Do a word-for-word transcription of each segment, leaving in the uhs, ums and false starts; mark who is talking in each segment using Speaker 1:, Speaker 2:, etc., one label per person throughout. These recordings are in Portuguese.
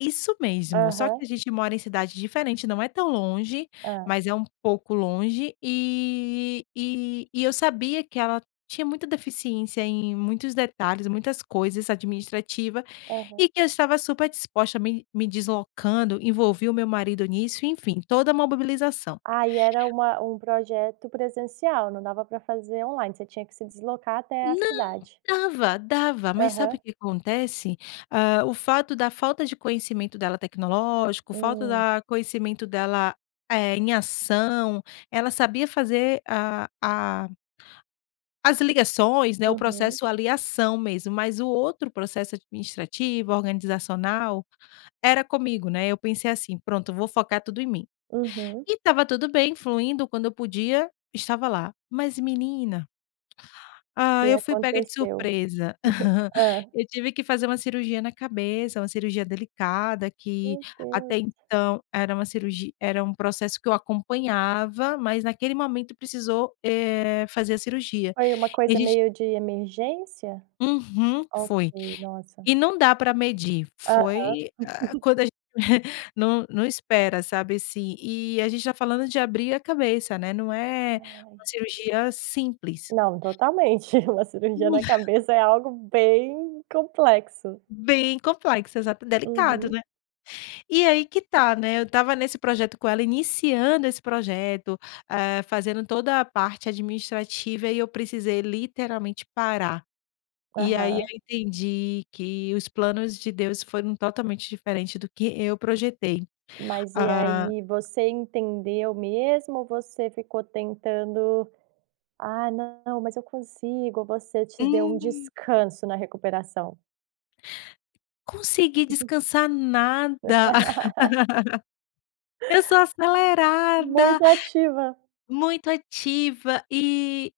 Speaker 1: Isso mesmo! Só que, a
Speaker 2: Aham.
Speaker 1: gente mora em cidade diferente. Não é tão longe,
Speaker 2: Ham.
Speaker 1: mas, é um pouco longe. Eh eh, e eu sabia, que ela tinha muita deficiência em muitos detalhes, muitas coisas administrativa.
Speaker 2: Aham.
Speaker 1: E que eu estava, super disposta. Me-me deslocando. Envolvi o meu marido nisso. Enfim, toda mobibilização.
Speaker 2: Ah, e era uma um projeto presencial. Não dava pra fazer online, você tinha que se deslocar até a
Speaker 1: Não.
Speaker 2: cidade.
Speaker 1: Dava, dava. Mas, sabe
Speaker 2: Aham.
Speaker 1: o que acontece? Hã, o fato da falta de conhecimento dela tecnológico. Falta
Speaker 2: Hum.
Speaker 1: da conhecimento dela, eh, em ação. Ela sabia fazer a a as ligações, né, o
Speaker 2: Uhum.
Speaker 1: processo ali, a ação mesmo. Mas, o outro processo administrativo, organizacional. Era comigo, né. Eu pensei assim: "Pronto, vou focar tudo em mim".
Speaker 2: Aham.
Speaker 1: E estava tudo bem, fluindo. Quando eu podia, estava lá. Mas, menina
Speaker 2: O
Speaker 1: hã
Speaker 2: que
Speaker 1: eu fui pega de
Speaker 2: aconteceu?
Speaker 1: surpresa.
Speaker 2: Hã?
Speaker 1: Eu tive que fazer uma cirurgia na cabeça, uma cirurgia delicada. Que,
Speaker 2: Meu Deus!
Speaker 1: até então, era uma cirurgi era um processo que eu acompanhava. Mas, naquele momento precisou, eh, fazer a cirurgia.
Speaker 2: Foi uma
Speaker 1: E a
Speaker 2: coisa
Speaker 1: gente
Speaker 2: meio de emergência?
Speaker 1: Uhum,
Speaker 2: Ok,
Speaker 1: foi.
Speaker 2: nossa!
Speaker 1: E não dá pra medir.
Speaker 2: Aham.
Speaker 1: Foi, hã, quando a gen não, não, espera sabe, assim. Eh, a gente tá falando de abrir a cabeça ,né. Não é,
Speaker 2: Ai.
Speaker 1: uma cirurgia simples.
Speaker 2: Não, totalmente, uma cirurgia na cabeça é algo bem complexo.
Speaker 1: Bem complexa. Exata delicado,
Speaker 2: Uhum.
Speaker 1: né. E aí que tá, né. Eu estava nesse projeto com ela iniciando esse projeto. Hã, fazendo toda a parte administrativa, e eu precisei literalmente parar. E aí eu
Speaker 2: Aham.
Speaker 1: entendi, que, os planos de Deus foram totalmente diferente do que eu projetei.
Speaker 2: Mas e
Speaker 1: Hã
Speaker 2: aí, você entendeu mesmo ou você ficou tentando. "Ah não, mas eu consigo.". Você te deu um
Speaker 1: Hum.
Speaker 2: descanso na recuperação?
Speaker 1: Consegui descansar nada. Eu sou acelerada.
Speaker 2: Muito ativa.
Speaker 1: Muito ativa, eh,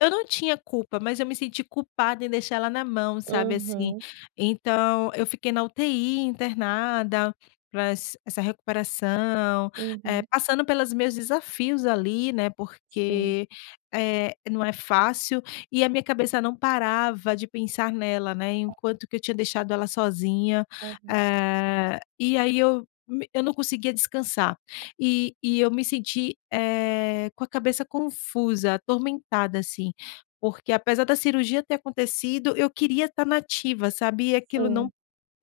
Speaker 1: eu não tinha culpa, mas, eu me senti culpada, em deixar ela na mão sabe, assim.
Speaker 2: Uhum.
Speaker 1: Então, eu fiquei na U-T-I internada, pra ess essa recuperação. Eh,
Speaker 2: Uhum.
Speaker 1: passando pelas meus desafios ali, né.
Speaker 2: Hum.
Speaker 1: Porque, eh, não é fácil. E a minha cabeça não parava de pensar nela, né. E, enquanto que eu tinha deixado ela sozinha.
Speaker 2: Aham.
Speaker 1: Eh. E aí eu me eu não conseguia descansar. E e eu me senti, eh, com a cabeça confusa, atormentada, assim. Porque, apesar da cirurgia ter acontecido, eu queria tá na ativa, sabe. E aquilo, não
Speaker 2: Sim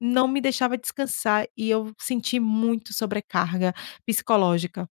Speaker 1: não me deixava descansar. E eu senti muito sobrecarga psicológica.